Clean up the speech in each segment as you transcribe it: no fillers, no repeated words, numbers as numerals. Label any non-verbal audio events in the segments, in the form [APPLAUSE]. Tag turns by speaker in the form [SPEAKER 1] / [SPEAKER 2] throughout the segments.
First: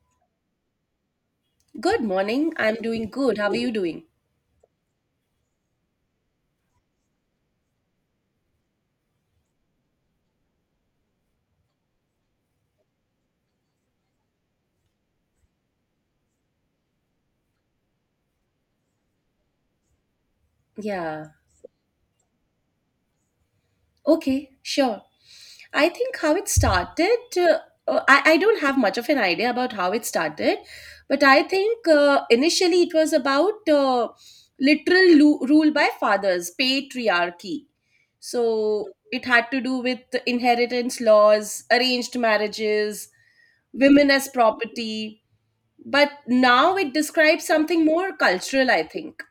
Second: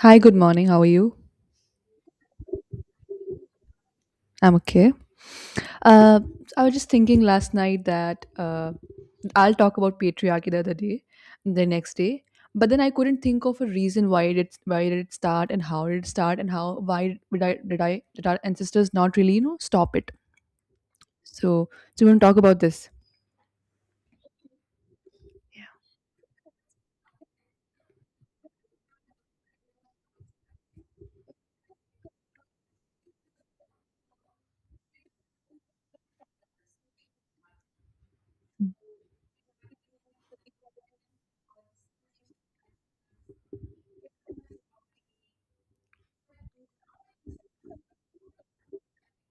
[SPEAKER 1] Hi, good morning. How are you?
[SPEAKER 2] Good morning. I'm doing good. How are you doing?
[SPEAKER 1] I'm okay. Uh, I was just thinking last night that I'll talk about patriarchy the other day, the next day, but then I couldn't think of a reason why it did why did it start and how did it start, and how why did our ancestors not really stop it?
[SPEAKER 2] Yeah.
[SPEAKER 1] So, so we want to talk about this.
[SPEAKER 2] Okay, sure. I think how it started, I don't have much of an idea about how it started, but I think initially it was about rule by fathers, patriarchy. So it had to do with inheritance laws, arranged marriages, women as property. But now it
[SPEAKER 1] Mm.
[SPEAKER 2] describes something more cultural, I think.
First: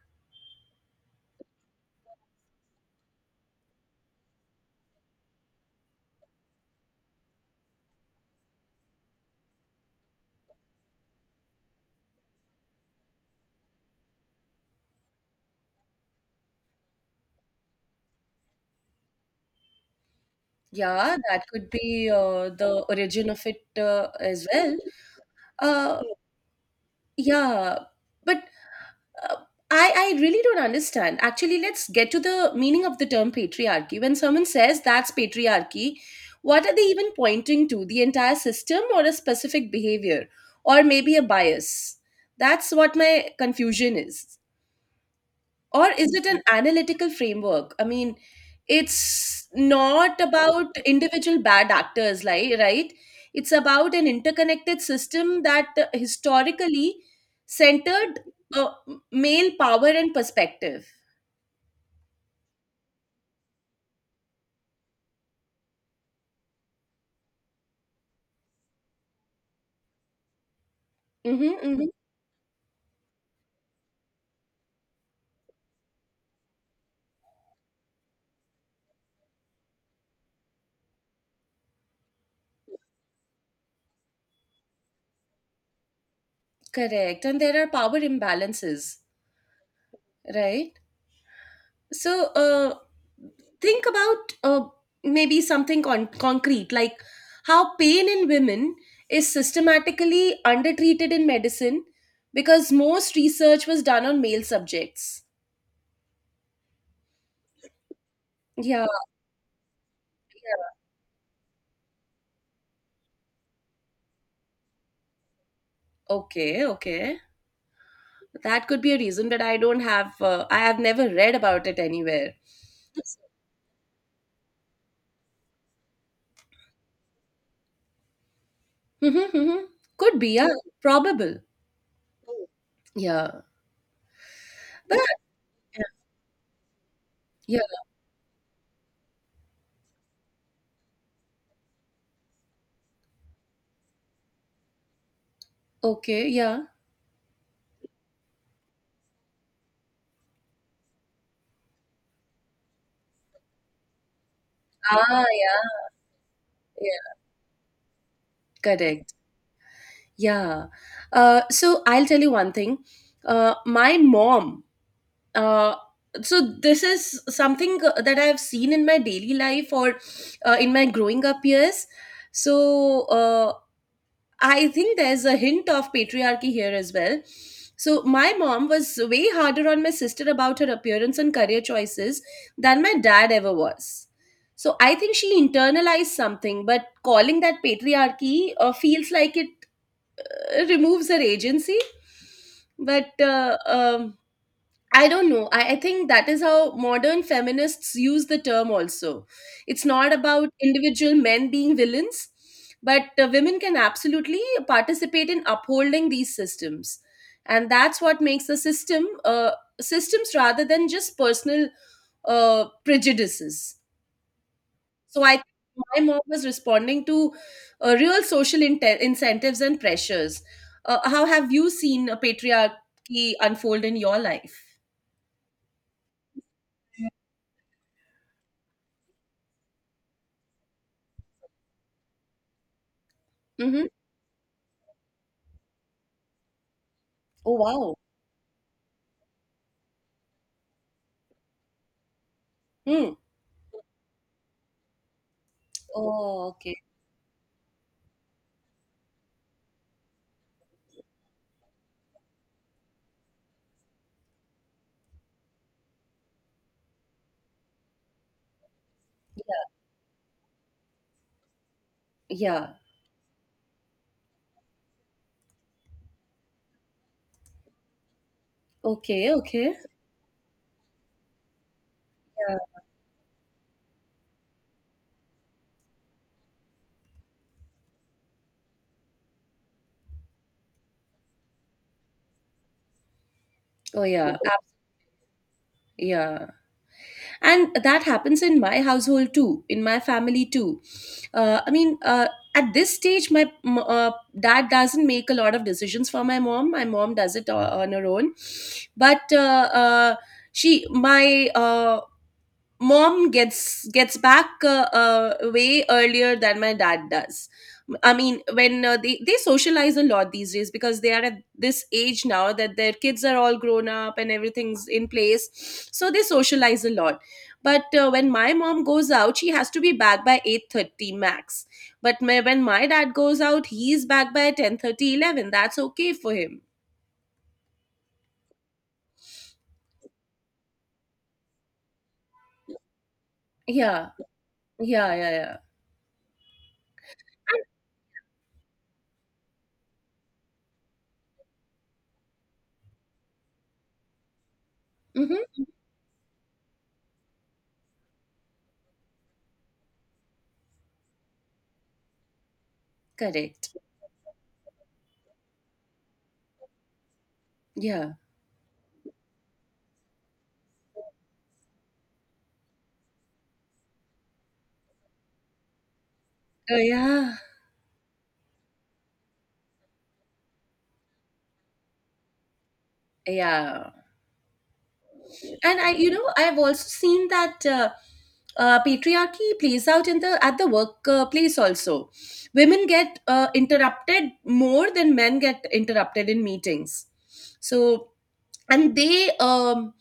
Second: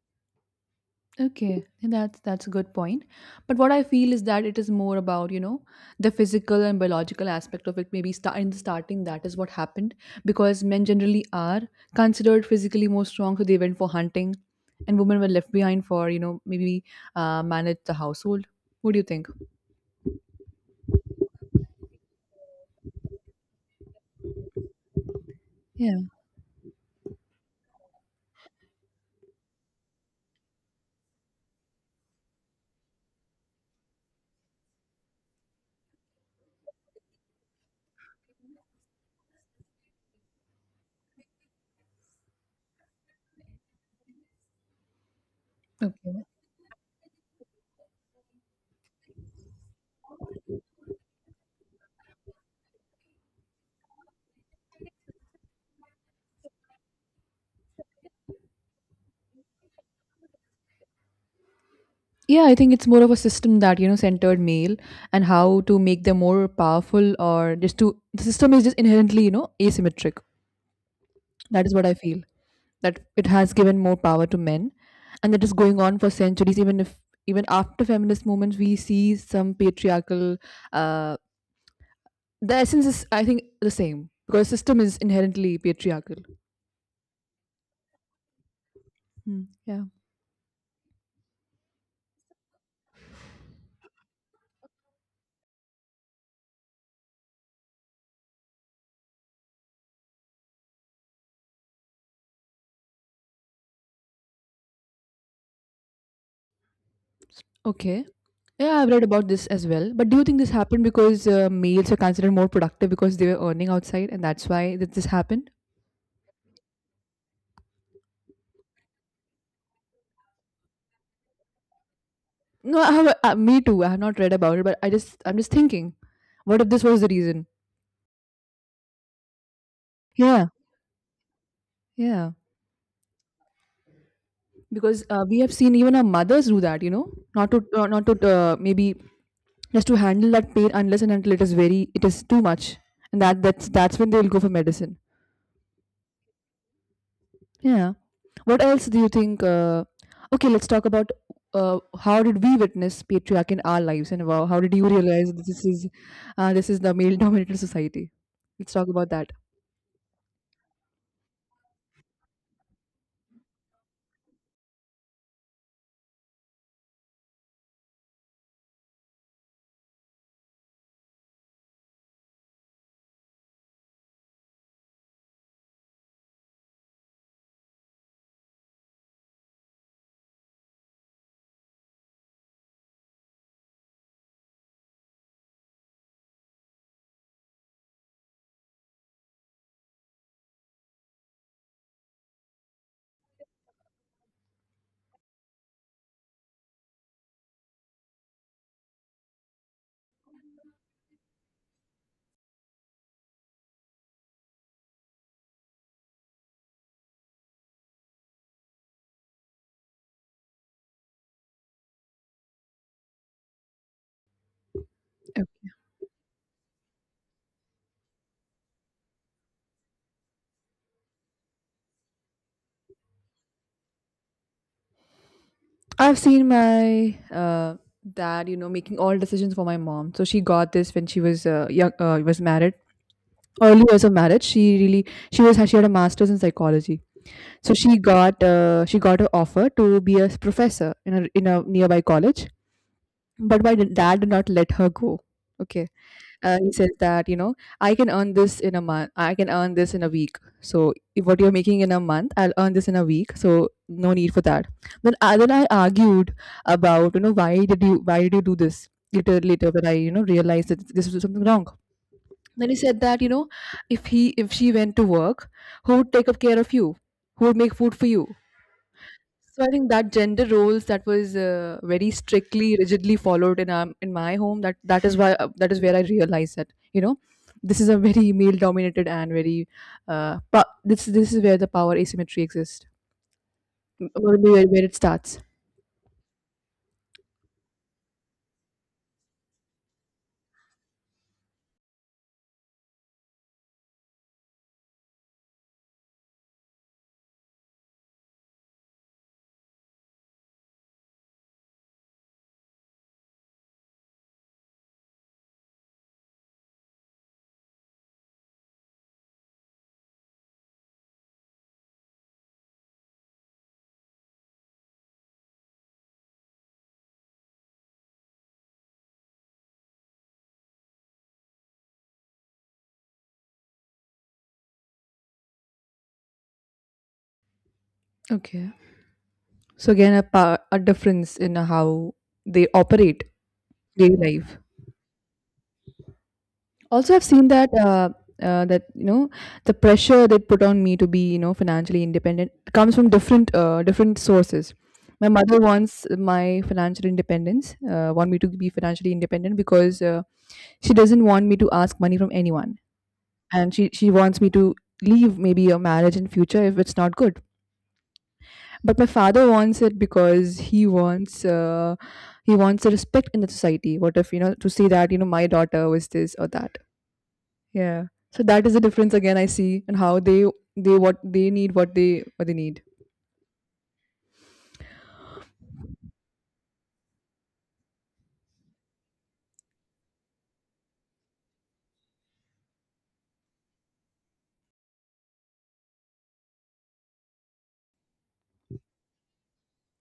[SPEAKER 1] Okay, that's a good point. But what I feel is that it is more about the physical and biological aspect of it. Maybe start in the starting, that is what happened, because men generally are considered physically more strong, so they went for hunting, and women were left behind for, maybe, manage the household. What do you think?
[SPEAKER 2] Yeah, that could be the origin of it as well.
[SPEAKER 1] Yeah.
[SPEAKER 2] Uh, yeah, but uh, I really don't understand. Actually, let's get to the meaning of the term patriarchy. When someone says that's patriarchy, what are they even pointing to? The entire system or a specific behavior or maybe a bias? That's what my confusion is. Or is
[SPEAKER 1] Okay.
[SPEAKER 2] it an analytical framework? I mean, it's not about individual bad actors, like, right, it's about an interconnected system that historically centered uh, male power and perspective.
[SPEAKER 1] Yeah, I think it's more of a system that, centered male and how to make them more powerful, or just to the system is just inherently, asymmetric. That
[SPEAKER 2] Mm-hmm,
[SPEAKER 1] is what
[SPEAKER 2] mm-hmm.
[SPEAKER 1] I feel. That it has given more power to men, and that is going on for centuries. Even if even after feminist movements we see some patriarchal, uh the essence is, I think, the same because system is inherently patriarchal.
[SPEAKER 2] Correct, and there are power imbalances,
[SPEAKER 1] Hmm, yeah.
[SPEAKER 2] right? So think about maybe something concrete, like how pain in women is systematically undertreated in medicine because most research was done on male subjects.
[SPEAKER 1] Okay. Yeah,
[SPEAKER 2] Yeah.
[SPEAKER 1] I've read about this as well, but do you think this happened because males were considered more productive because they were earning outside, and that's why that this happened?
[SPEAKER 2] Okay. That could be a reason, but I don't have I have never read about it anywhere.
[SPEAKER 1] No, I have me too, I have not read about it, but I'm just thinking, what if this was the reason?
[SPEAKER 2] Mm-hmm, mm-hmm. Could be,
[SPEAKER 1] Yeah,
[SPEAKER 2] yeah. Probable.
[SPEAKER 1] yeah.
[SPEAKER 2] Yeah. but
[SPEAKER 1] Because we have seen even our mothers do that. Not
[SPEAKER 2] yeah
[SPEAKER 1] to not to Maybe just to handle that pain unless and until it is too much, and that's when they'll go for medicine.
[SPEAKER 2] okay yeah
[SPEAKER 1] Yeah. What else do you think? Okay, let's talk about, how did we witness patriarchy in our lives, and wow, how did you
[SPEAKER 2] ah
[SPEAKER 1] realize that
[SPEAKER 2] yeah
[SPEAKER 1] this is the
[SPEAKER 2] yeah
[SPEAKER 1] male-dominated [LAUGHS] society? Let's talk about
[SPEAKER 2] correct
[SPEAKER 1] that.
[SPEAKER 2] Yeah. So I'll tell you one thing. My mom, uh, so this is something that I've seen in my daily life or in my growing up years. So I think there's a hint of patriarchy here as well. So my mom was way harder on my sister about her appearance and career choices than my dad ever was. So I think she internalized something, but calling that patriarchy feels like it removes her agency, but I don't know. I think that is how modern feminists use the term also. It's not about individual men being villains, but women can absolutely participate in upholding these systems, and that's what makes the systems rather than just personal prejudices. So I think my mom was responding to real social incentives and pressures. How have you seen patriarchy unfold in your life?
[SPEAKER 1] I've seen my dad, making all decisions for my mom. So she got this when she was young, was married. Early
[SPEAKER 2] Mm-hmm.
[SPEAKER 1] years of marriage, she really she was she had a master's in psychology.
[SPEAKER 2] Oh
[SPEAKER 1] So
[SPEAKER 2] wow.
[SPEAKER 1] she got an offer to be a professor in a nearby college.
[SPEAKER 2] Hmm.
[SPEAKER 1] But my dad did not let her go. Okay.
[SPEAKER 2] Oh
[SPEAKER 1] He
[SPEAKER 2] okay.
[SPEAKER 1] says that, I can earn this in a month. I can earn this in a week. So if what you're making in a month, I'll earn this in a week. So no need for that. Then I argued about, why did you do this? Later, when I, realized that this was something wrong. Then
[SPEAKER 2] Yeah.
[SPEAKER 1] he said that, if she went to work, who would take up care of you? Who would make food for you?
[SPEAKER 2] Okay.
[SPEAKER 1] So I
[SPEAKER 2] Okay.
[SPEAKER 1] think that gender roles, that was very
[SPEAKER 2] Yeah.
[SPEAKER 1] strictly, rigidly followed in my home. That is where I realized that you know this is a very male dominated and very pa- this is where the power asymmetry exists.
[SPEAKER 2] Oh yeah.
[SPEAKER 1] Maybe
[SPEAKER 2] Ab-
[SPEAKER 1] where it starts.
[SPEAKER 2] yeah. And that happens in my household too, in my family too. uh, i mean uh, at this stage, my dad doesn't make a lot of decisions for my mom. My mom does it on her own. But she, my mom gets back way earlier than my dad does. I mean, when they socialize a lot these days because they are at this age now that their kids are all grown up and everything's in place, so they socialize a lot. But when my mom goes out, she has to be back by 8:30 max, when my dad goes out, he's back by 10:30, 11. That's okay for him.
[SPEAKER 1] Okay. So again, a power, a difference in how they operate
[SPEAKER 2] Yeah
[SPEAKER 1] daily life.
[SPEAKER 2] yeah yeah yeah
[SPEAKER 1] Also, I've seen that that the pressure they put on me to be, financially independent, comes from different sources. My mother
[SPEAKER 2] hmm
[SPEAKER 1] wants my financial independence, want me to be financially independent because, she doesn't want me to ask money from anyone, and
[SPEAKER 2] correct
[SPEAKER 1] she wants me to leave maybe a marriage in future if it's not good.
[SPEAKER 2] yeah
[SPEAKER 1] But my father wants it because he wants the respect in the society. What if, to say that, my daughter was this or
[SPEAKER 2] oh
[SPEAKER 1] that.
[SPEAKER 2] yeah
[SPEAKER 1] Yeah. So that is the difference again I see, and how they what they need what they need.
[SPEAKER 2] yeah And I, you know, I've also seen that patriarchy plays out in the, at the workplace also. Women get interrupted more than men get interrupted in meetings. So, and they, um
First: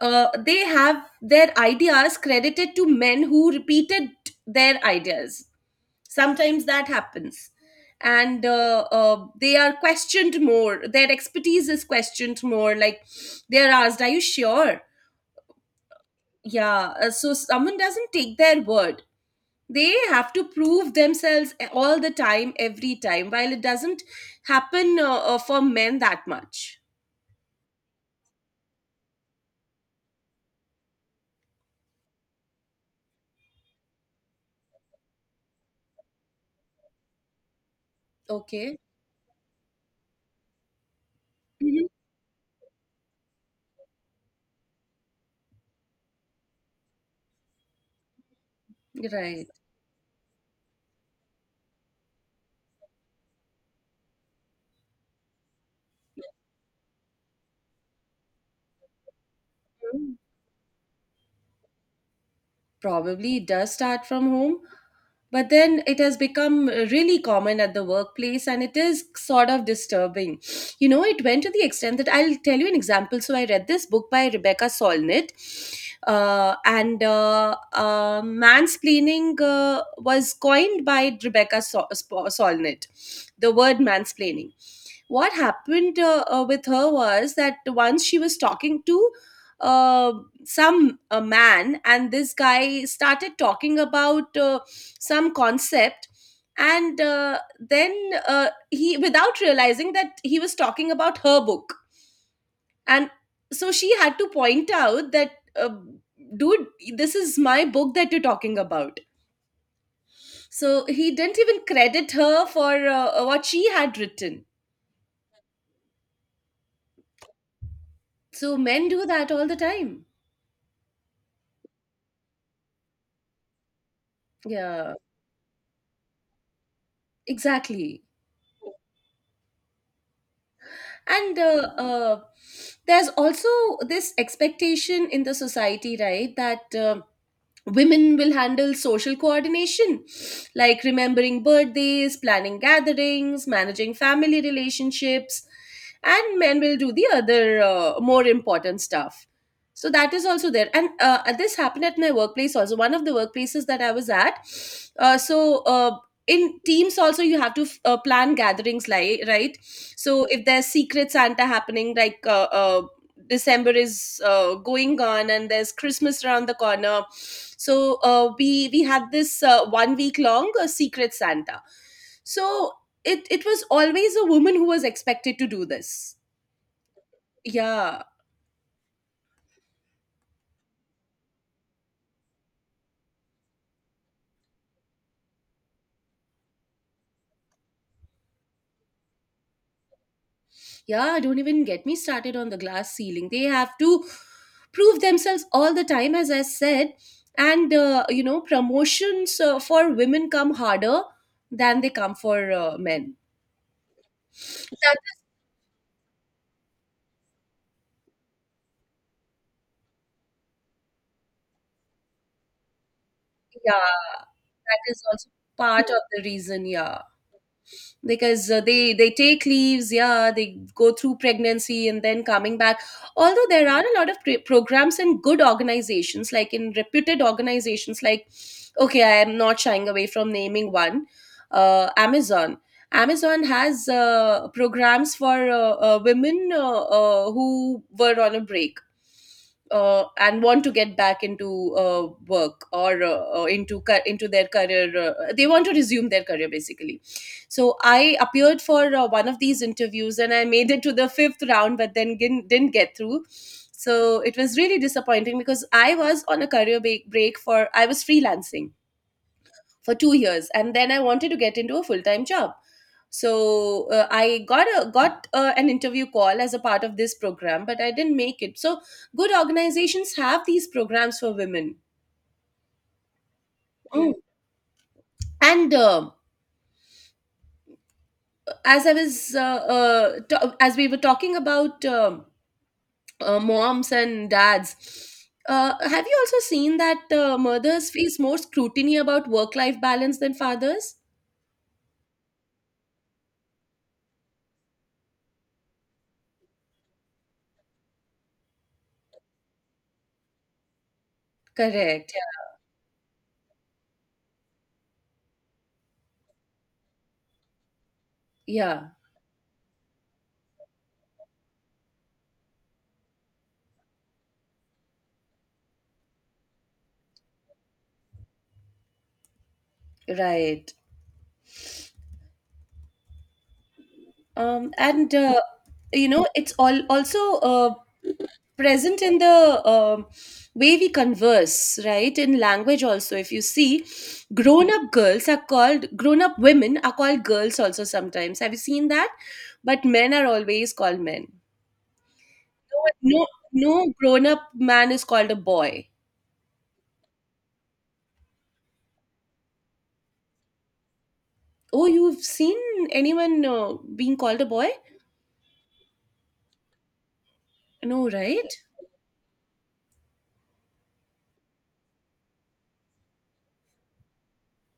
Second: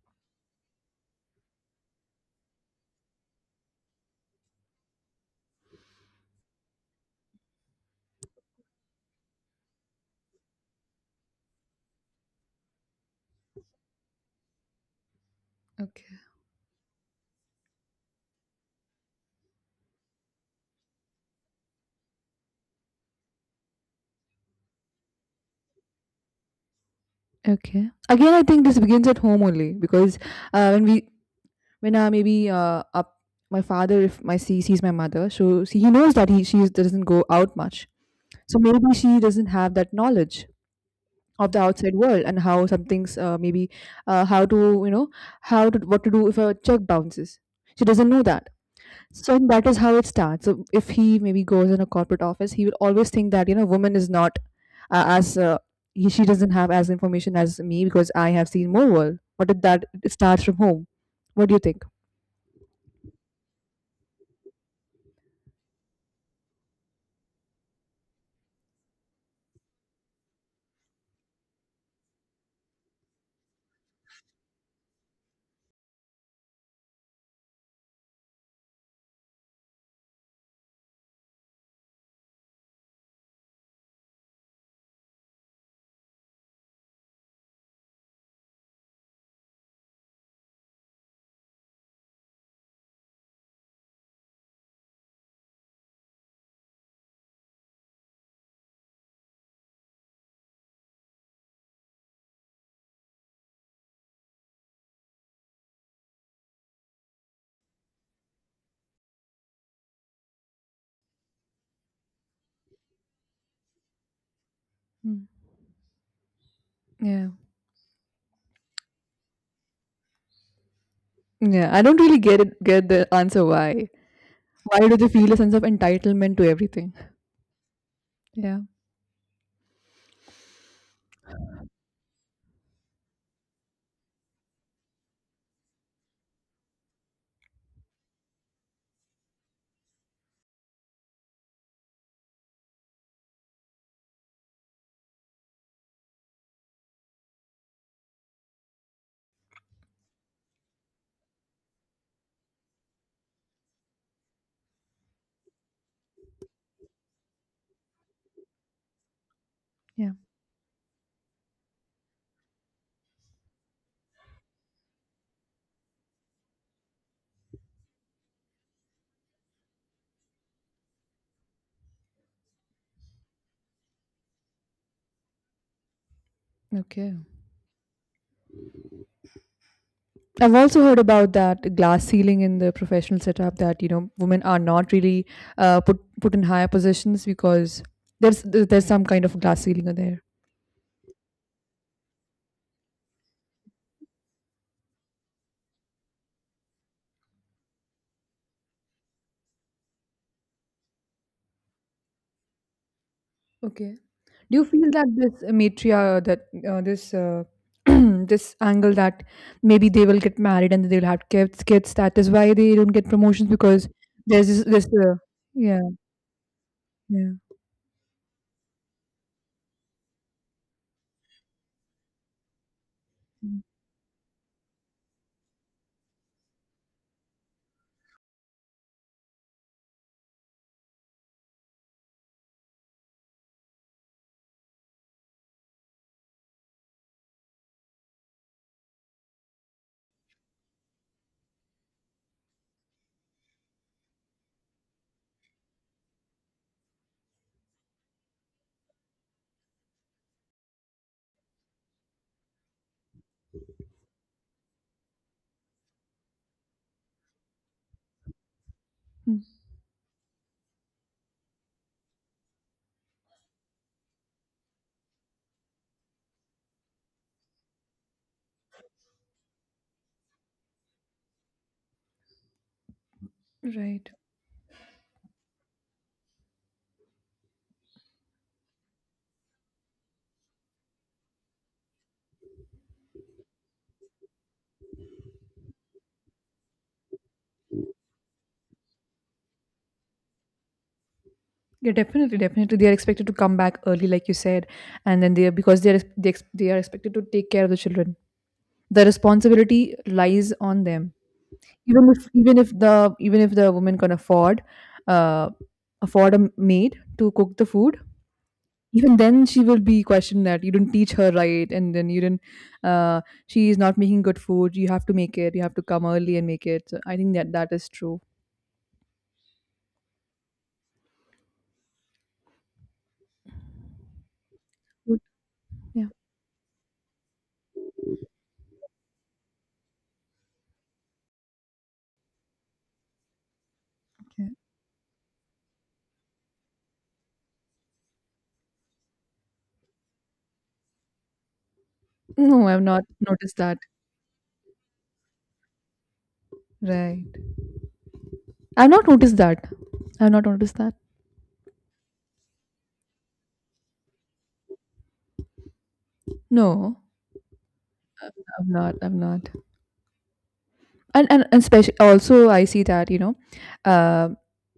[SPEAKER 2] uh, they have their ideas credited to men who repeated their ideas. Sometimes that happens. And they are questioned more, their expertise is questioned more, like they are asked, are you sure?
[SPEAKER 1] Okay.
[SPEAKER 2] Yeah, so someone doesn't take their word. They have to prove themselves all the time, every time, while it doesn't happen for men that much.
[SPEAKER 1] Okay. Again, I think this begins at home only because, when we when maybe up my father, if my see sees my mother, so see, he knows that doesn't go out much. So
[SPEAKER 2] Okay.
[SPEAKER 1] maybe she doesn't have that knowledge of the
[SPEAKER 2] Mhm.
[SPEAKER 1] outside world, and how something's, maybe how to you know how to what to do if a check bounces, she doesn't know that. So
[SPEAKER 2] Right.
[SPEAKER 1] that is how it starts. So if he maybe goes in a corporate office, he will always think that, woman is not, as, she doesn't have as information as me because I have seen more world. What if that it starts from home? What do you think?
[SPEAKER 2] Probably it does start from home, but then it has become really common at the workplace and it is sort of disturbing. You know, it went to the extent that I'll tell you an example. So I read this book by Rebecca Solnit, and mansplaining was coined by Rebecca Solnit, the word mansplaining. What happened with her was that once she was talking to uh, some a man, and this guy started talking about some concept, and then he, without realizing that, he was talking about her book. And so she had to point out that, uh, dude, this is my book that you're talking about. So he didn't even credit her for what she had written.
[SPEAKER 1] Mm. Yeah,
[SPEAKER 2] So men do that all the time.
[SPEAKER 1] yeah, I don't really get the answer, why
[SPEAKER 2] Yeah,
[SPEAKER 1] do they feel a sense of entitlement to everything?
[SPEAKER 2] exactly.
[SPEAKER 1] Yeah.
[SPEAKER 2] And uh, there's also this expectation in the society, right, that women will handle social coordination, like remembering birthdays, planning gatherings, managing family relationships, and men will do the other more important stuff. So that is also there. And this happened at my workplace also, one of the workplaces that I was at. uh, so uh, in teams also, you have to plan gatherings, like, right?
[SPEAKER 1] Yeah.
[SPEAKER 2] So if there's Secret Santa happening, like, December is going on and there's Christmas around the corner. So we had this one week long Secret Santa. So it was always a woman who was expected to do this.
[SPEAKER 1] Okay.
[SPEAKER 2] Yeah,
[SPEAKER 1] I've also heard about that glass ceiling in the professional setup, that women are not really, put in higher positions because there's some kind of glass ceiling there.
[SPEAKER 2] yeah. Don't even get me started on the glass ceiling. They have to prove themselves all the time, as I said. And you know, promotions for women come harder than they come for men.
[SPEAKER 1] Okay. Do you feel that this matria that this [CLEARS THROAT] this angle, that maybe they will get married and they'll have kids, that is why they don't get promotions, because
[SPEAKER 2] Yeah,
[SPEAKER 1] there's this,
[SPEAKER 2] that
[SPEAKER 1] this
[SPEAKER 2] is
[SPEAKER 1] uh,
[SPEAKER 2] also
[SPEAKER 1] yeah,
[SPEAKER 2] part of the reason, yeah.
[SPEAKER 1] yeah.
[SPEAKER 2] Because they take leaves, yeah, they go through pregnancy and then coming back. Although
[SPEAKER 1] Mhm.
[SPEAKER 2] there are a lot of programs in good organizations, like in reputed organizations, like, okay, I am not shying away from naming one, Amazon. Amazon has programs for women who were on a break, and want to get back into work or into ca- into their career. Uh, they want to resume their career basically. So I appeared for one of these interviews and I made it to the fifth round, but then didn't get through. So it was really disappointing because I was on a career break for, I was freelancing for 2 years and then I wanted to get into a full-time job. So I got a got an interview call as a part of this program, but I didn't make it. So good organizations have these programs for women.
[SPEAKER 1] Right.
[SPEAKER 2] Mm. And as I was ta- as we were talking about, moms and dads, have you also seen that mothers face more scrutiny about work life balance than fathers?
[SPEAKER 1] Yeah, definitely, definitely. They are expected to come back early, like you said, and then, they are expected to take care of the children. The responsibility lies on them. Even
[SPEAKER 2] Correct,
[SPEAKER 1] if
[SPEAKER 2] yeah.
[SPEAKER 1] even if the even if the woman can afford, uh, afford a maid to cook the food,
[SPEAKER 2] Yeah.
[SPEAKER 1] even then she will be questioned that you didn't teach her right, and then you didn't. Uh, she is not making good food. You have to make it. You have to come early and make it. So I think that that is true.
[SPEAKER 2] Right. And
[SPEAKER 1] Would-
[SPEAKER 2] You
[SPEAKER 1] Yeah.
[SPEAKER 2] know, it's all also present in the, way we converse, right? In language also, if you see,
[SPEAKER 1] Okay.
[SPEAKER 2] grown up girls are called, grown up women are called girls also sometimes, have you seen that? But men are always called men.
[SPEAKER 1] No, I've not
[SPEAKER 2] No,
[SPEAKER 1] noticed that.
[SPEAKER 2] No grown up man is called a boy.
[SPEAKER 1] Right. I've not noticed that. I've not noticed that.
[SPEAKER 2] Oh, you've seen anyone being called a boy?
[SPEAKER 1] No.
[SPEAKER 2] No, right?
[SPEAKER 1] I've not. I've not. And especially, also, I see that, uh,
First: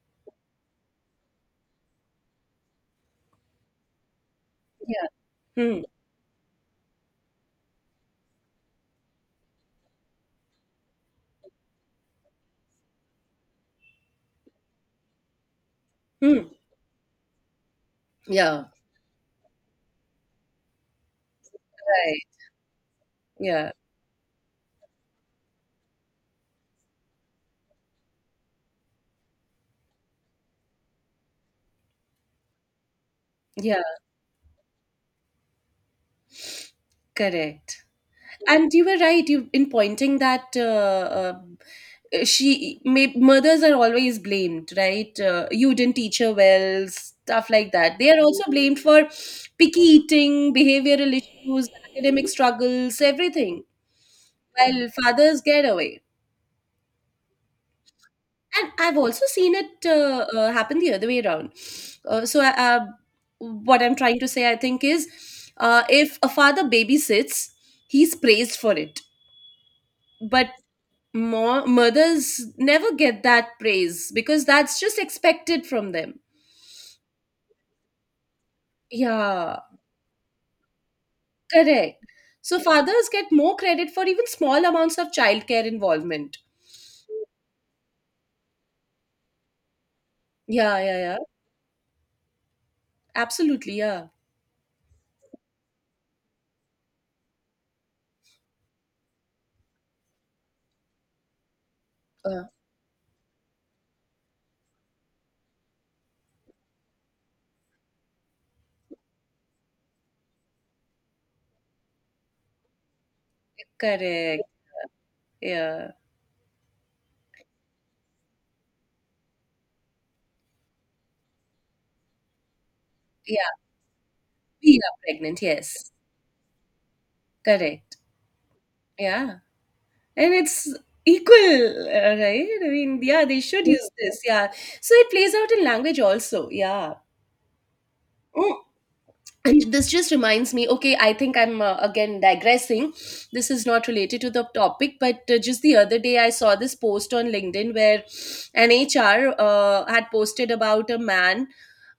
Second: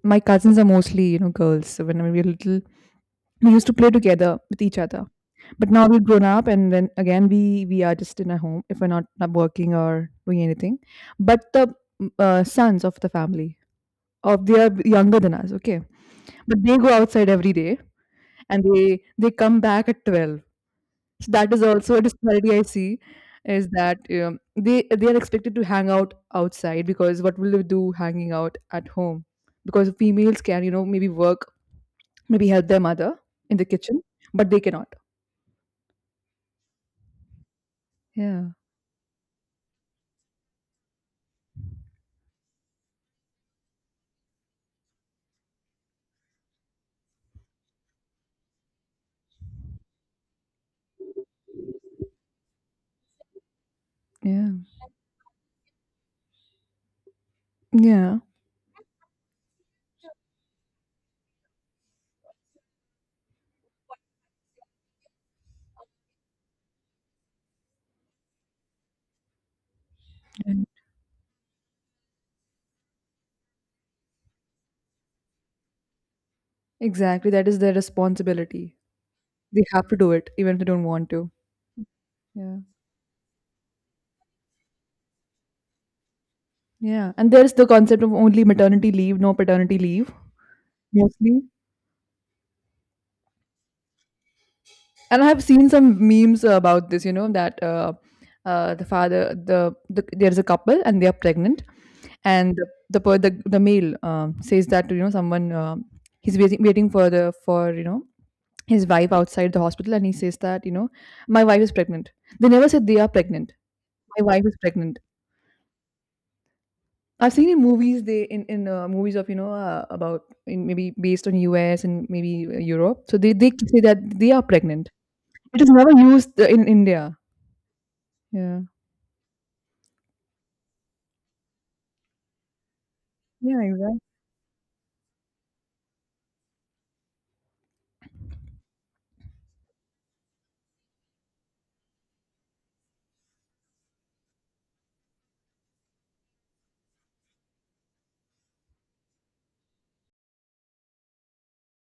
[SPEAKER 1] my cousins are mostly, girls. So when we were little, we used to play together with each
[SPEAKER 2] Yeah.
[SPEAKER 1] other. But
[SPEAKER 2] Hmm.
[SPEAKER 1] now we've grown up, and then again we are just in our home if we're not working or doing anything. But the sons of the family, or they are younger than us, okay.
[SPEAKER 2] Hmm.
[SPEAKER 1] But they go outside every day,
[SPEAKER 2] Yeah.
[SPEAKER 1] and they come back at 12. So that is also a
[SPEAKER 2] Right.
[SPEAKER 1] disparity I see, is
[SPEAKER 2] Yeah,
[SPEAKER 1] that they are expected to hang out outside, because what will they do hanging out at home? Because females can, maybe work, maybe help their mother in the
[SPEAKER 2] yeah,
[SPEAKER 1] kitchen, but they cannot.
[SPEAKER 2] correct.
[SPEAKER 1] Yeah,
[SPEAKER 2] And you were right, you, in pointing that mothers are always blamed, right? Uh, you didn't teach her well, stuff like that, they are also blamed for picky eating, behavioral issues, academic struggles, everything,
[SPEAKER 1] yeah,
[SPEAKER 2] while fathers get away.
[SPEAKER 1] yeah.
[SPEAKER 2] And I've also seen it happen the other way around. uh, so I- uh, what I'm trying to say, I think, is, if a father babysits, he's praised for it. But
[SPEAKER 1] Right.
[SPEAKER 2] more mothers never get that praise because that's just expected from them.
[SPEAKER 1] Exactly, that is their responsibility.
[SPEAKER 2] Yeah,
[SPEAKER 1] They have to do it even if they don't want to.
[SPEAKER 2] correct.
[SPEAKER 1] Yeah,
[SPEAKER 2] So fathers get more credit for even small amounts of childcare involvement.
[SPEAKER 1] yeah. And there is the concept of only maternity leave, no paternity leave
[SPEAKER 2] Yeah, yeah, yeah.
[SPEAKER 1] mostly.
[SPEAKER 2] Absolutely, yeah.
[SPEAKER 1] And I have seen some memes about this, that, uh, the father the, there's a couple and they are pregnant,
[SPEAKER 2] Uh,
[SPEAKER 1] and the male says that to, someone, he's waiting for the for, his wife outside the hospital, and he says that, my wife is pregnant. They never said they are pregnant. My
[SPEAKER 2] correct.
[SPEAKER 1] wife is pregnant.
[SPEAKER 2] Yeah.
[SPEAKER 1] I've seen in movies, they in movies of, about, in, maybe, based on US, and maybe Europe, so they,
[SPEAKER 2] Yeah.
[SPEAKER 1] they say that they are
[SPEAKER 2] We
[SPEAKER 1] pregnant.
[SPEAKER 2] are pregnant,
[SPEAKER 1] It is never
[SPEAKER 2] yes.
[SPEAKER 1] used, in India.
[SPEAKER 2] Correct.
[SPEAKER 1] Yeah.
[SPEAKER 2] Yeah. And it's equal, right? I mean, yeah, they
[SPEAKER 1] Yeah,
[SPEAKER 2] should use
[SPEAKER 1] exactly.
[SPEAKER 2] this. Yeah. So it plays out in language also. Yeah. Mm. And this just reminds me, okay, I think I'm again digressing. This is not related to the topic, but just the other day I saw this post on LinkedIn where an HR had posted about a man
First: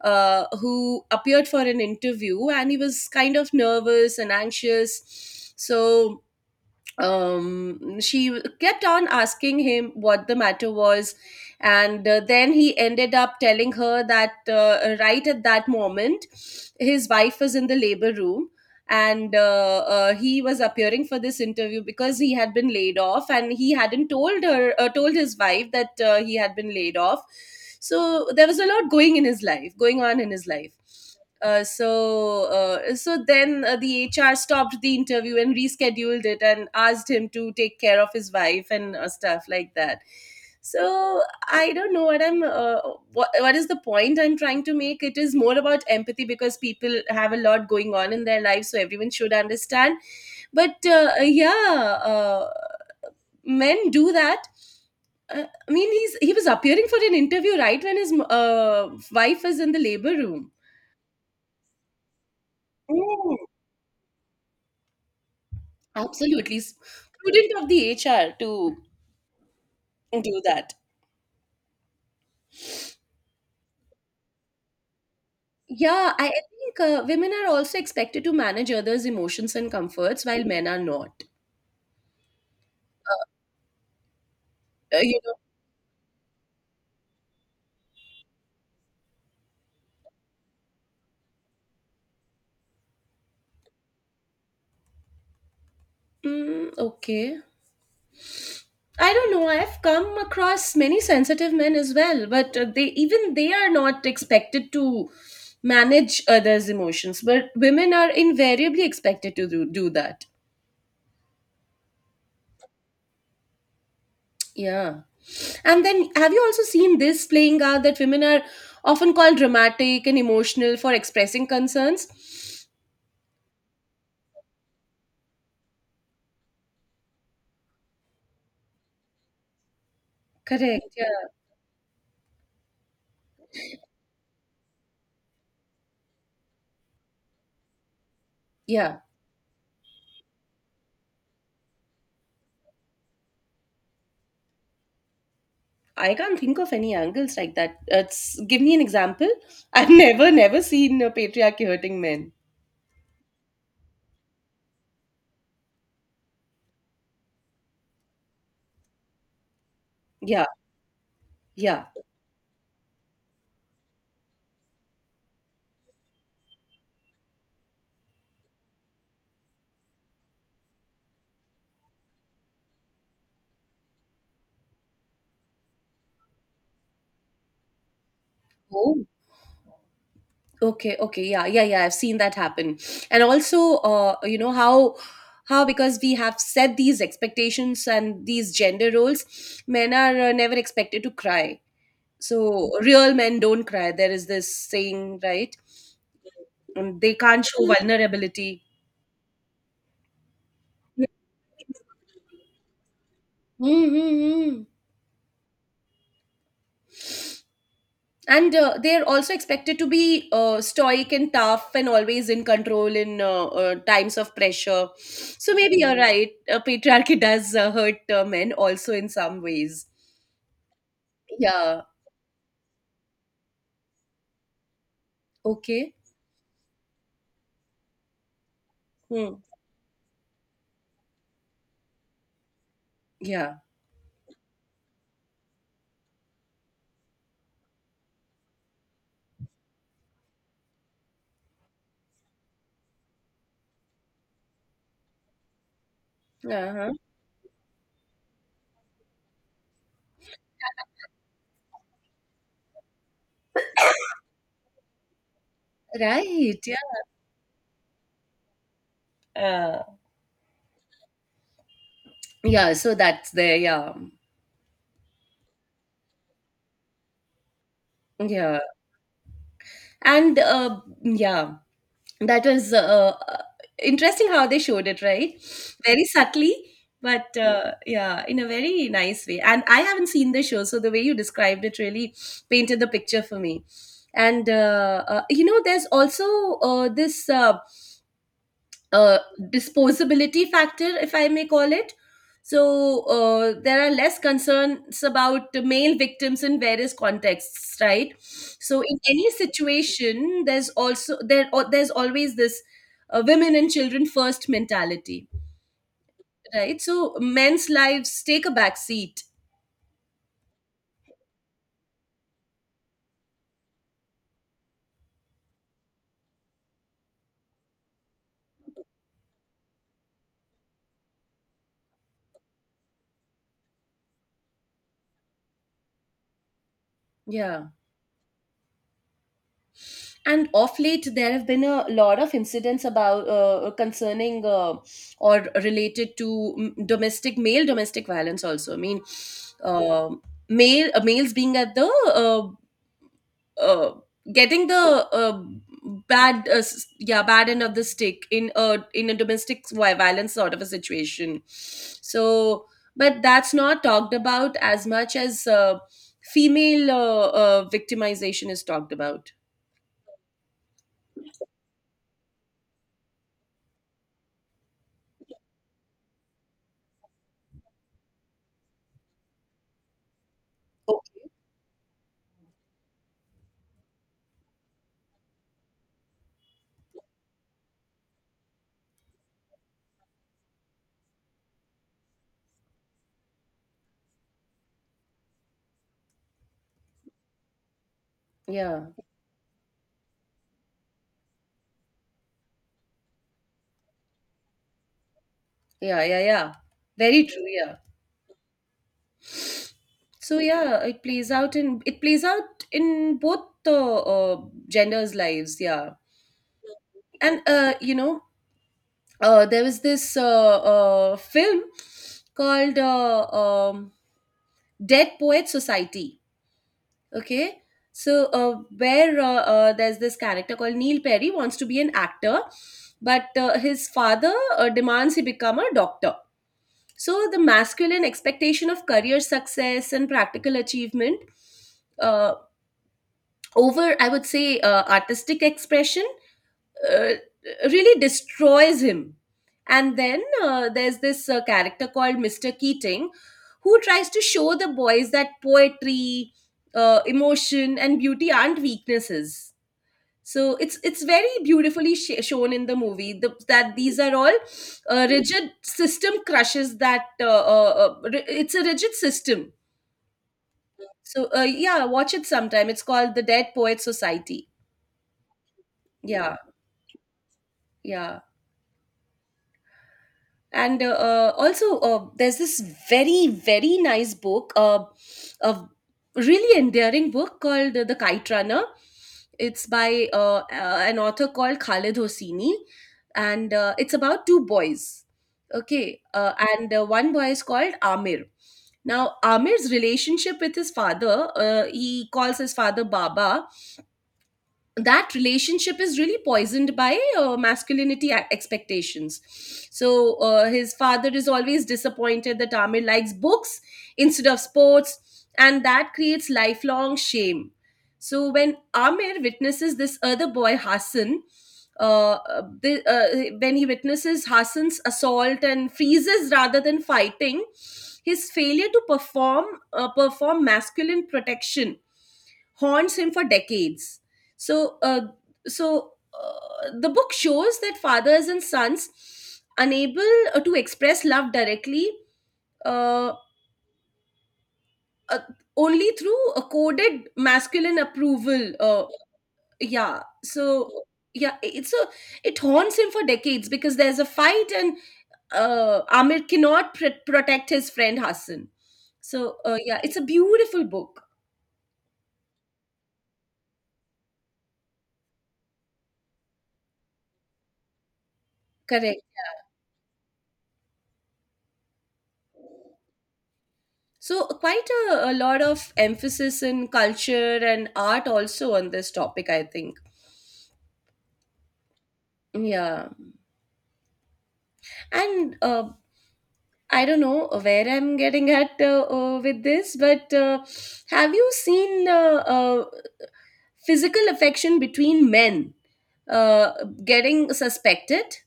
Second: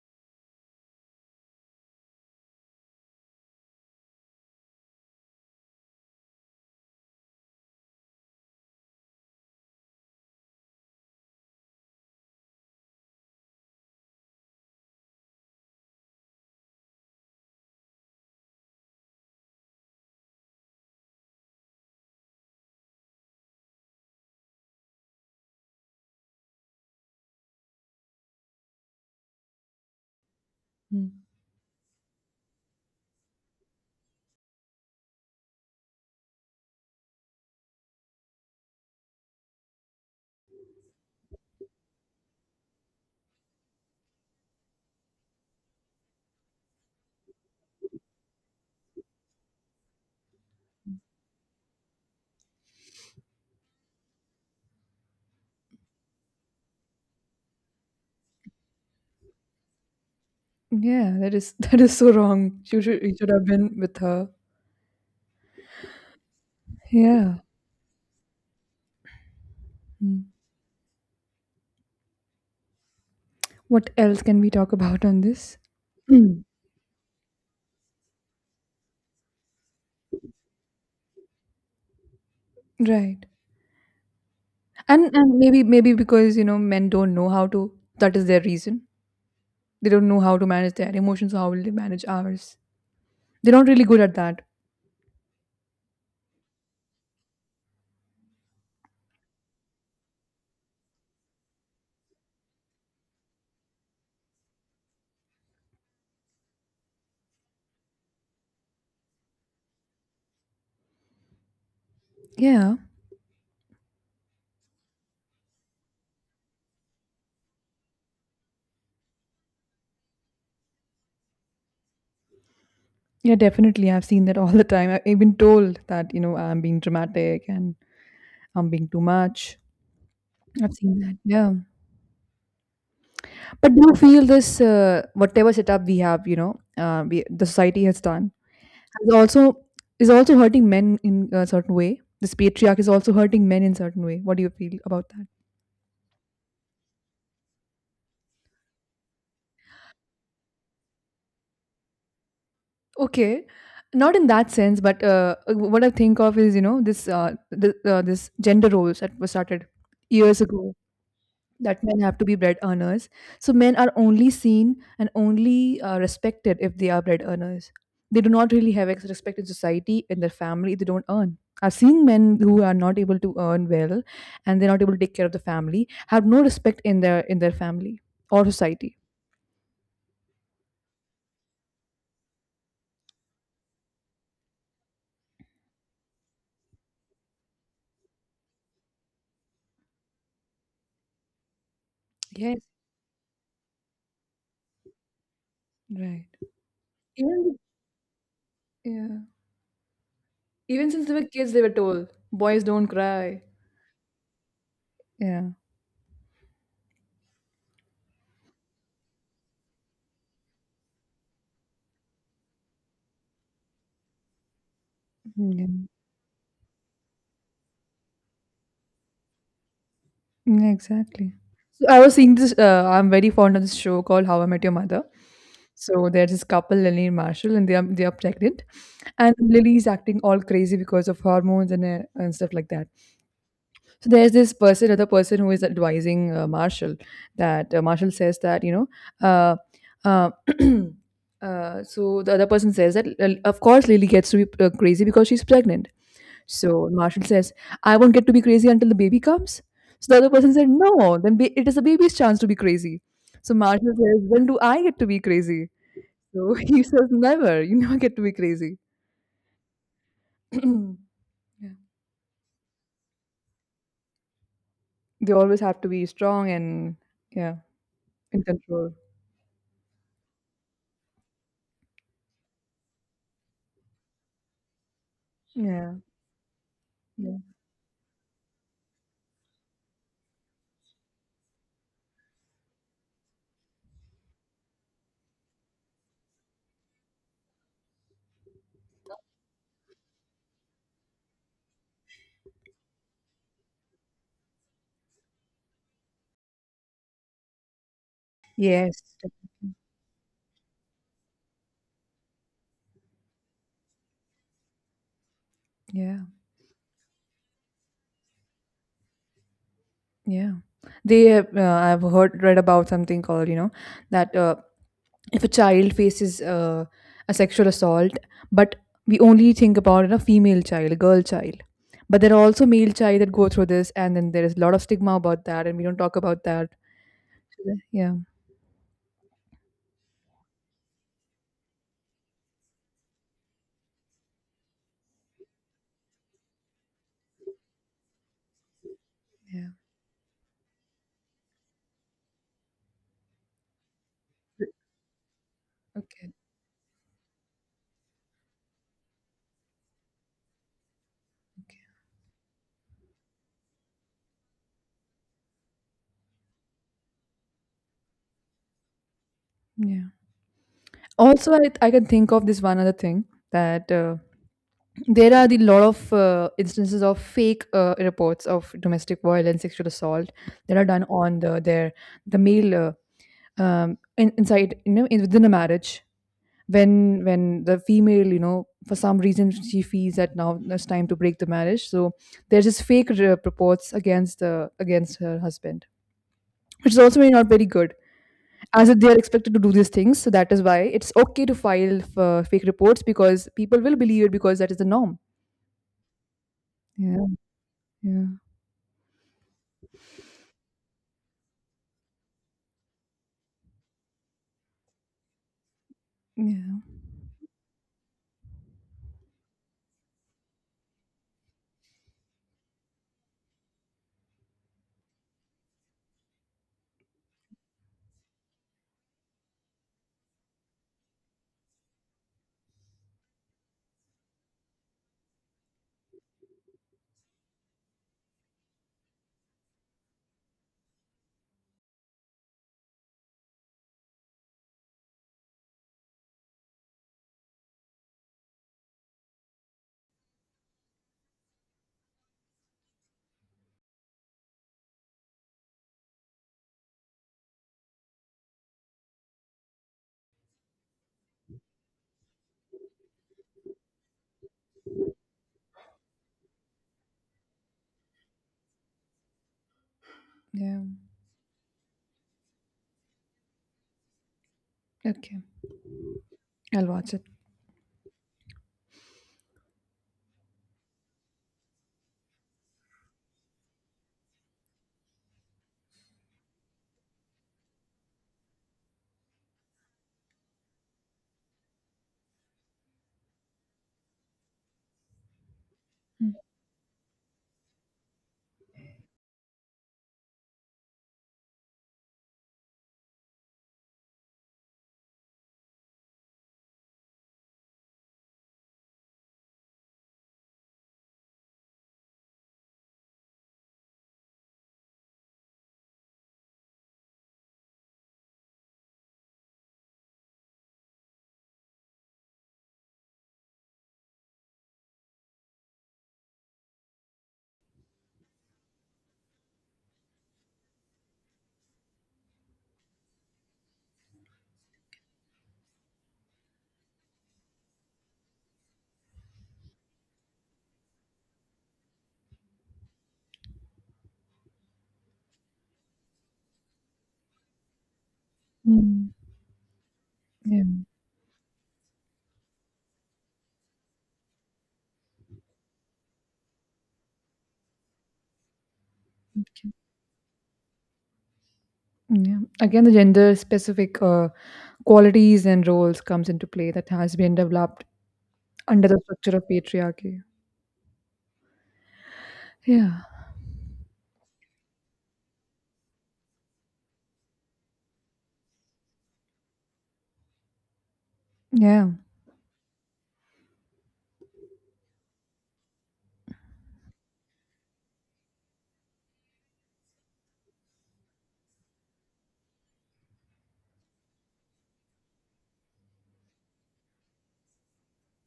[SPEAKER 2] who appeared for an interview and he was kind of nervous and anxious. So she kept on asking him what the matter was, and then he ended up telling her that right at that moment his wife was in the labor room. And he was appearing for this interview because he had been laid off and he hadn't told her, told his wife that he had been laid off. So there was a lot going on in his life.
[SPEAKER 1] Mm.
[SPEAKER 2] So then the HR stopped the interview and rescheduled it and asked him to take care of his wife and stuff like that. So I don't know what I'm what is the point I'm trying to make. It is more about empathy because people have a lot going on in their lives, so everyone should understand. But yeah, men do that. I mean, he was appearing for an interview right when his wife was in the labor room.
[SPEAKER 1] Yeah, that is [LAUGHS] that is so wrong. You should have been with her.
[SPEAKER 2] Absolutely.
[SPEAKER 1] Yeah.
[SPEAKER 2] Prudent of the HR to
[SPEAKER 1] Mm.
[SPEAKER 2] do that.
[SPEAKER 1] What else can we talk about on this?
[SPEAKER 2] Yeah, I
[SPEAKER 1] Mm.
[SPEAKER 2] think women are also expected to manage others' emotions and comforts while men are not.
[SPEAKER 1] Right.
[SPEAKER 2] Uh, uh,
[SPEAKER 1] And
[SPEAKER 2] you
[SPEAKER 1] and maybe because, men don't know how to. That is their reason. They don't know how to manage their emotions. How will they manage ours? They're not really good at that.
[SPEAKER 2] okay, I don't know. I've come across many sensitive men as well, but they, even they are not expected to manage others' emotions. But women are invariably expected to do that.
[SPEAKER 1] Yeah.
[SPEAKER 2] Yeah. And then, have you also seen this playing out that women are often called dramatic and emotional for expressing concerns?
[SPEAKER 1] Yeah, definitely. I've seen that all the time. I've been told that, I'm being dramatic, and I'm being too much. I've
[SPEAKER 2] Correct.
[SPEAKER 1] seen that.
[SPEAKER 2] Yeah.
[SPEAKER 1] Yeah. But do you feel this, whatever setup we have, the society has done,
[SPEAKER 2] Yeah.
[SPEAKER 1] is also hurting men in a certain way. This patriarch is also hurting men in certain way. What do you feel about that?
[SPEAKER 2] I can't think of any angles like that. It's, give me an example. [LAUGHS] I've never seen a patriarchy hurting men.
[SPEAKER 1] Okay, not in that sense, but what I think of is, this gender roles that were started years
[SPEAKER 2] Yeah.
[SPEAKER 1] ago, that
[SPEAKER 2] Yeah.
[SPEAKER 1] men have to be bread earners. So men are only seen and only respected if they are bread earners. They do not really have respect in society, in their family, they don't earn. I've seen men who are not able to earn well and they're not able to take care of the family, have no respect in their family or society.
[SPEAKER 2] Oh. Okay. Okay. Yeah. Yeah. Yeah. I've seen that happen. And also, you know, how. How, because we have set these expectations and these gender roles, men are never expected to cry.
[SPEAKER 1] Yes,
[SPEAKER 2] So real men don't cry, there is this saying, right?
[SPEAKER 1] right.
[SPEAKER 2] And they can't
[SPEAKER 1] Even
[SPEAKER 2] show vulnerability.
[SPEAKER 1] yeah. Even since they were kids they were told boys don't cry.
[SPEAKER 2] Mm-hmm. And they're also expected to be stoic and tough and always in control in times of pressure. So
[SPEAKER 1] Yeah.
[SPEAKER 2] maybe you're Mm. right. Patriarchy does hurt men also in some ways.
[SPEAKER 1] Mm, exactly.
[SPEAKER 2] Yeah.
[SPEAKER 1] So I was seeing this. I'm very fond of this show called How I Met Your Mother.
[SPEAKER 2] Okay.
[SPEAKER 1] So there's this couple, Lily and Marshall, and they are pregnant,
[SPEAKER 2] Hmm.
[SPEAKER 1] and Lily is acting all crazy because of hormones and and stuff like that.
[SPEAKER 2] Yeah.
[SPEAKER 1] So there's this person, other person who is advising Marshall that Marshall says that Uh, uh, [CLEARS THROAT] so the other person says that of course Lily gets to be crazy because she's pregnant, so
[SPEAKER 2] Uh-huh.
[SPEAKER 1] Marshall says, I won't get to be crazy until the baby comes. So the other person said, No, it is the baby's chance to be crazy. So Marshall says, When do I get to be crazy? So
[SPEAKER 2] Right.
[SPEAKER 1] [LAUGHS]
[SPEAKER 2] Yeah.
[SPEAKER 1] he says, Never, you never get to be crazy.
[SPEAKER 2] Uh,
[SPEAKER 1] [CLEARS THROAT] yeah.
[SPEAKER 2] yeah. So that's there. Yeah.
[SPEAKER 1] They always have to be strong and yeah, in
[SPEAKER 2] Yeah.
[SPEAKER 1] control.
[SPEAKER 2] And yeah, that was interesting how they showed it, right?
[SPEAKER 1] Yeah.
[SPEAKER 2] Very subtly, but
[SPEAKER 1] Yeah.
[SPEAKER 2] yeah, in a very nice way. And I haven't seen the show, so the way you described it really painted the picture for me. And you know, there's also this uh, disposability factor, if I may call it. So there are less concerns about the male victims in various contexts, right? So in
[SPEAKER 1] Yes,
[SPEAKER 2] any
[SPEAKER 1] definitely.
[SPEAKER 2] situation, there's also there or there's always this women and children first mentality,
[SPEAKER 1] Yeah.
[SPEAKER 2] right? So men's lives take a back seat.
[SPEAKER 1] Yeah. They have, I've heard, read about something called, you know, that if a child faces a sexual assault, but we only think about a female child, a girl child, but there are also male child that go through this, and then there is a lot of stigma about that and we don't talk about that.
[SPEAKER 2] Yeah.
[SPEAKER 1] Yeah.
[SPEAKER 2] And of late there have been a lot of incidents about concerning or related to domestic male domestic violence also. I mean,
[SPEAKER 1] Yeah.
[SPEAKER 2] uh, male, males being at the uh, uh, getting the
[SPEAKER 1] Okay.
[SPEAKER 2] yeah, bad end of the stick in a violence sort of a situation.
[SPEAKER 1] Okay.
[SPEAKER 2] So but that's not talked about as much as female victimization is talked about.
[SPEAKER 1] Yeah. Also, I can think of this one other thing, that there are the lot of instances of fake reports of domestic violence, sexual assault that are
[SPEAKER 2] Oh.
[SPEAKER 1] done on the male, inside you know, within a marriage, when the female you know, for some reason she feels that now it's time to break the marriage. So there's this fake purports against the against her husband, which is also not very good,
[SPEAKER 2] Yeah.
[SPEAKER 1] as if they are expected to do these things. So that is why it's okay to file fake reports, because people will believe it, because that is the norm.
[SPEAKER 2] Yeah, yeah, yeah. Very
[SPEAKER 1] Yeah,
[SPEAKER 2] true, yeah.
[SPEAKER 1] yeah,
[SPEAKER 2] So yeah, it plays out in both the genders' lives, yeah.
[SPEAKER 1] yeah.
[SPEAKER 2] And you know, there was this film called Dead Poet Society. Okay, so where there's this character called Neil Perry, wants to be an actor, but his father demands he become a doctor. So the masculine expectation of career success and practical achievement uh, over, I would say, artistic expression uh, really destroys him. And then there's this character called Mr. Keating, who tries to show the boys that poetry, emotion, and beauty aren't weaknesses. So it's very beautifully shown in the movie, that these are all rigid system crushes that ri- it's a rigid system.
[SPEAKER 1] Yeah.
[SPEAKER 2] So yeah, watch it sometime, it's called The Dead Poet Society.
[SPEAKER 1] Okay,
[SPEAKER 2] Yeah.
[SPEAKER 1] I'll watch it.
[SPEAKER 2] Yeah. And also there's this very very nice book, a really endearing book called The Kite Runner. It's by an author called Khalid Hosseini. And it's about two boys. Okay.
[SPEAKER 1] Mm.
[SPEAKER 2] And one boy is called Amir. Now Amir's relationship with his father, he calls his father Baba, that relationship is really poisoned by masculinity expectations. So his father is always disappointed that Amir likes books instead of sports, and that creates lifelong shame. So when Amir witnesses this other boy Hassan, when he witnesses Hassan's assault and freezes rather than fighting, his failure to perform, perform masculine protection, haunts him for decades. So so the book shows that fathers and sons unable to express love directly, uh, uh, only through a coded masculine approval.
[SPEAKER 1] Mm.
[SPEAKER 2] Yeah.
[SPEAKER 1] Yeah.
[SPEAKER 2] So yeah, it's a, it haunts him for decades because there's a fight and Amir cannot protect his friend Hassan. So
[SPEAKER 1] Okay.
[SPEAKER 2] yeah, it's a beautiful book.
[SPEAKER 1] Yeah, again the gender specific qualities and roles comes into play that has been developed under the
[SPEAKER 2] Correct.
[SPEAKER 1] structure of patriarchy. Yeah.
[SPEAKER 2] So, quite a lot of emphasis in culture and art also on this topic, I think.
[SPEAKER 1] Yeah.
[SPEAKER 2] Yeah. And I don't know where I'm getting at with this, but have you seen physical affection between men uh, getting suspected?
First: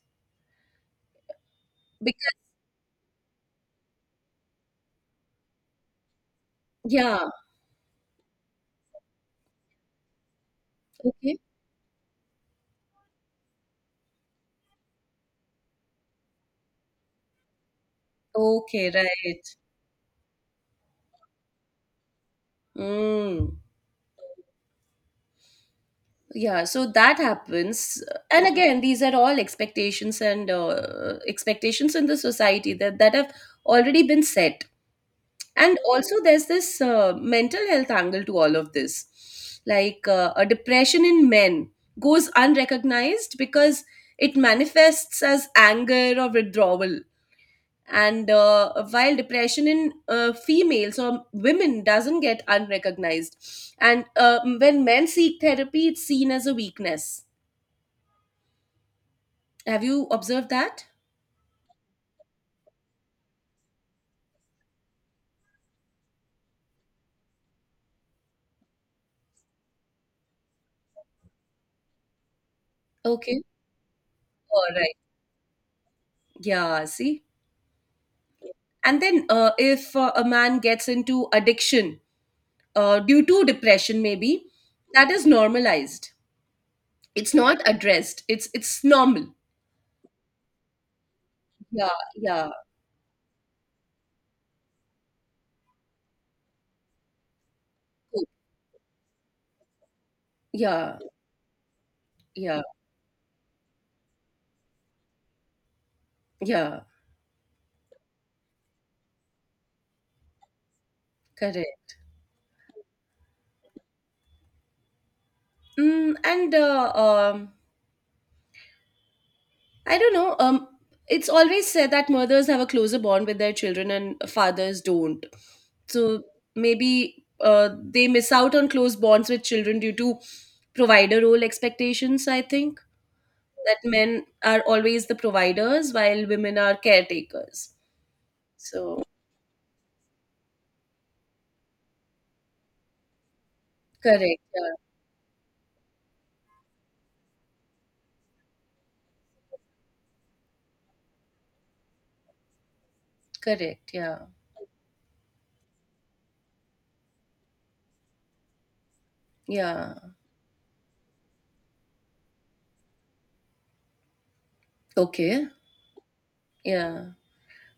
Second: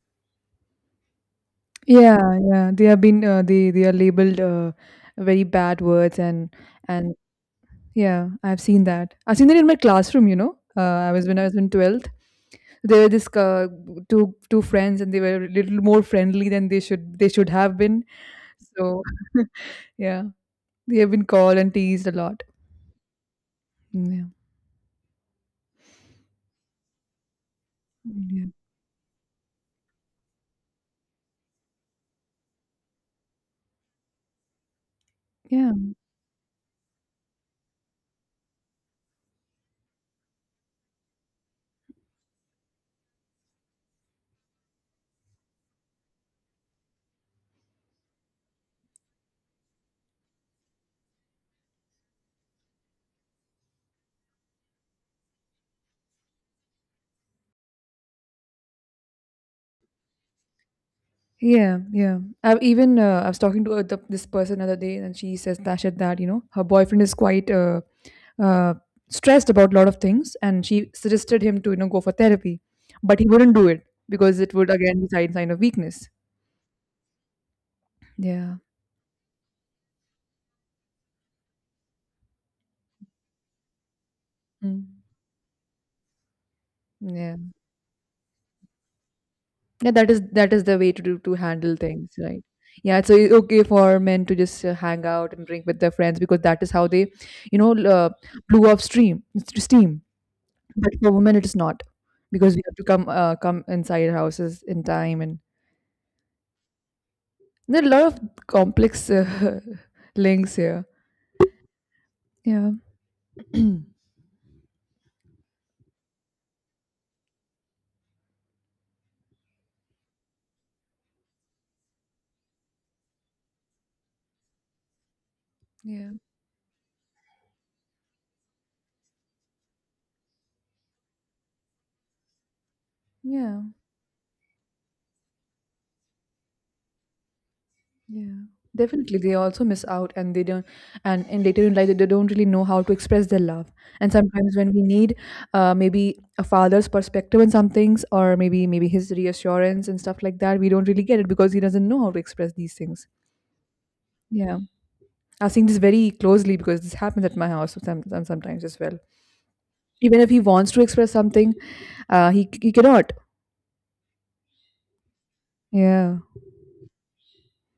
[SPEAKER 2] Because,
[SPEAKER 1] Yeah, yeah. They have been they are labeled very bad words, and
[SPEAKER 2] yeah.
[SPEAKER 1] yeah, I've seen that. I've seen that in my classroom, you know. I was
[SPEAKER 2] Okay.
[SPEAKER 1] when I was in 12th. There were this two friends, and they were a little more friendly than they should have been.
[SPEAKER 2] Okay,
[SPEAKER 1] So
[SPEAKER 2] right.
[SPEAKER 1] [LAUGHS] yeah, they have been called and teased a lot.
[SPEAKER 2] Mm.
[SPEAKER 1] Mm, yeah.
[SPEAKER 2] Yeah, so that happens.
[SPEAKER 1] Mm,
[SPEAKER 2] And
[SPEAKER 1] yeah.
[SPEAKER 2] again, these are all expectations and expectations in the society that, have already been set. And
[SPEAKER 1] Yeah.
[SPEAKER 2] also, there's this mental health angle to all of this. Like a depression in men goes unrecognized because it manifests as anger or withdrawal. And while depression in females or women doesn't get unrecognized. And when men seek therapy, it's seen as a weakness. Have you observed that?
[SPEAKER 1] Yeah, yeah. I've even I was talking to this person other day, and she says that said that you know, her boyfriend is quite uh, stressed about a lot of things, and she suggested him to you know go for therapy, but he
[SPEAKER 2] Okay.
[SPEAKER 1] wouldn't do it because it
[SPEAKER 2] All
[SPEAKER 1] would
[SPEAKER 2] right.
[SPEAKER 1] again be sign of weakness.
[SPEAKER 2] Yeah, see.
[SPEAKER 1] Yeah,
[SPEAKER 2] And then if a man gets into addiction due to depression, maybe
[SPEAKER 1] mm.
[SPEAKER 2] that is normalized. It's
[SPEAKER 1] Yeah,
[SPEAKER 2] not addressed. It's normal.
[SPEAKER 1] yeah. That is the way to do to handle
[SPEAKER 2] Yeah,
[SPEAKER 1] things, right?
[SPEAKER 2] yeah,
[SPEAKER 1] Yeah, so it's okay for men to just hang out and drink with their friends, because that is how they, you know, l- uh, blew off steam. But
[SPEAKER 2] yeah,
[SPEAKER 1] for women, it is not, because
[SPEAKER 2] yeah,
[SPEAKER 1] we have to come inside houses in time, and
[SPEAKER 2] yeah.
[SPEAKER 1] there are a lot of complex [LAUGHS] links here.
[SPEAKER 2] Correct.
[SPEAKER 1] Yeah,
[SPEAKER 2] Mm, and I don't know. It's always said that mothers have a closer bond with their children and fathers don't.
[SPEAKER 1] yeah,
[SPEAKER 2] So maybe they miss out on close bonds with children due to provider role expectations, I think.
[SPEAKER 1] yeah,
[SPEAKER 2] That men are always the providers while women are caretakers.
[SPEAKER 1] yeah.
[SPEAKER 2] So,
[SPEAKER 1] Definitely, they also miss out, and they don't. And in later in life, they don't really know how to express their love. And
[SPEAKER 2] correct.
[SPEAKER 1] sometimes, when we
[SPEAKER 2] Yeah.
[SPEAKER 1] need maybe a father's perspective on some things, or maybe maybe his reassurance and stuff like that, we don't really get it because he doesn't know how to express these things.
[SPEAKER 2] Correct. Yeah.
[SPEAKER 1] Yeah, I've seen this very closely because this happens at my house sometimes as well.
[SPEAKER 2] Yeah.
[SPEAKER 1] Even if he wants to express something, he cannot.
[SPEAKER 2] Okay.
[SPEAKER 1] Yeah.
[SPEAKER 2] Yeah.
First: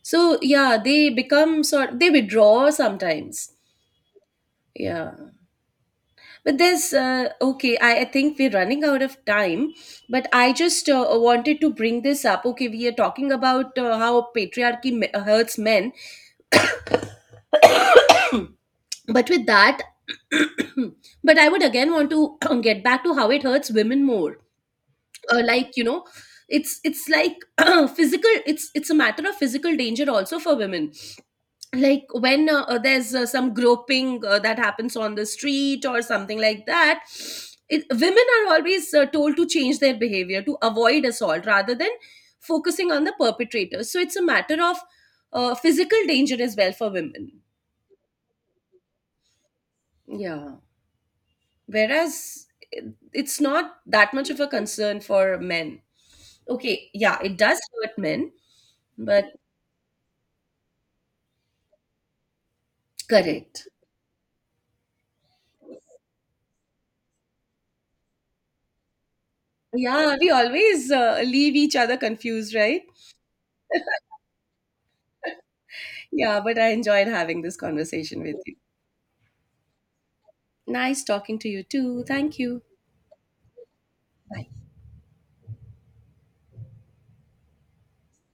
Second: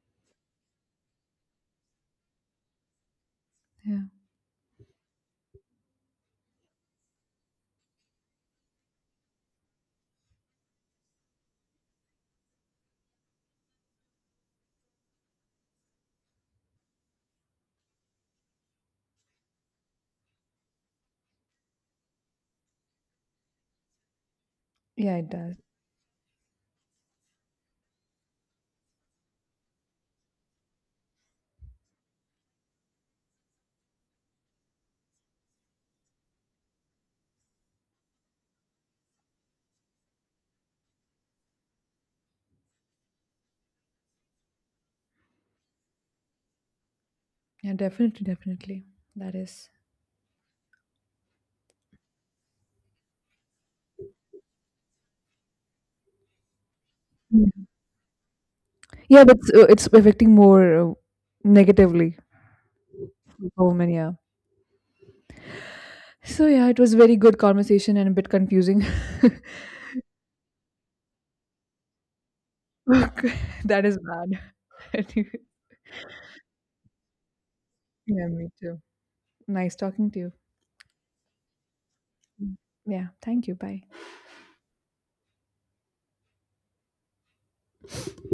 [SPEAKER 2] So, yeah, they become sort they withdraw sometimes.
[SPEAKER 1] Yeah.
[SPEAKER 2] Yeah. But there's okay. I think we're running out of time, but I just wanted to bring this up. Okay, we are talking about how patriarchy hurts men, [COUGHS] but with that, [COUGHS] but I would again want to [COUGHS] [CLEARS THROAT] get back to how it hurts women more.
[SPEAKER 1] Yeah, it does.
[SPEAKER 2] Like you know, it's like [COUGHS] [CLEARS THROAT] physical. It's a matter of physical danger also for women, like when there's some groping that happens on the street or something like that. Women are always told to change their behavior to avoid assault rather than focusing on the perpetrator. So it's a matter of physical danger as well for women.
[SPEAKER 1] Yeah, definitely, definitely. That is.
[SPEAKER 2] Yeah, whereas it's not that much of a concern for men. Okay, yeah, it
[SPEAKER 1] Yeah,
[SPEAKER 2] does hurt men,
[SPEAKER 1] yeah,
[SPEAKER 2] but
[SPEAKER 1] but it's affecting more negatively the
[SPEAKER 2] correct.
[SPEAKER 1] women, yeah. So yeah, it was very good conversation and a bit confusing. [LAUGHS]
[SPEAKER 2] Yeah, we always leave each other confused, right?
[SPEAKER 1] Okay, that is bad.
[SPEAKER 2] Yeah, but I enjoyed having this
[SPEAKER 1] [LAUGHS]
[SPEAKER 2] conversation
[SPEAKER 1] Yeah,
[SPEAKER 2] with
[SPEAKER 1] me
[SPEAKER 2] you.
[SPEAKER 1] too. Nice talking to you.
[SPEAKER 2] Nice talking to you too. Thank you.
[SPEAKER 1] Yeah, thank you. Bye.
[SPEAKER 2] Bye.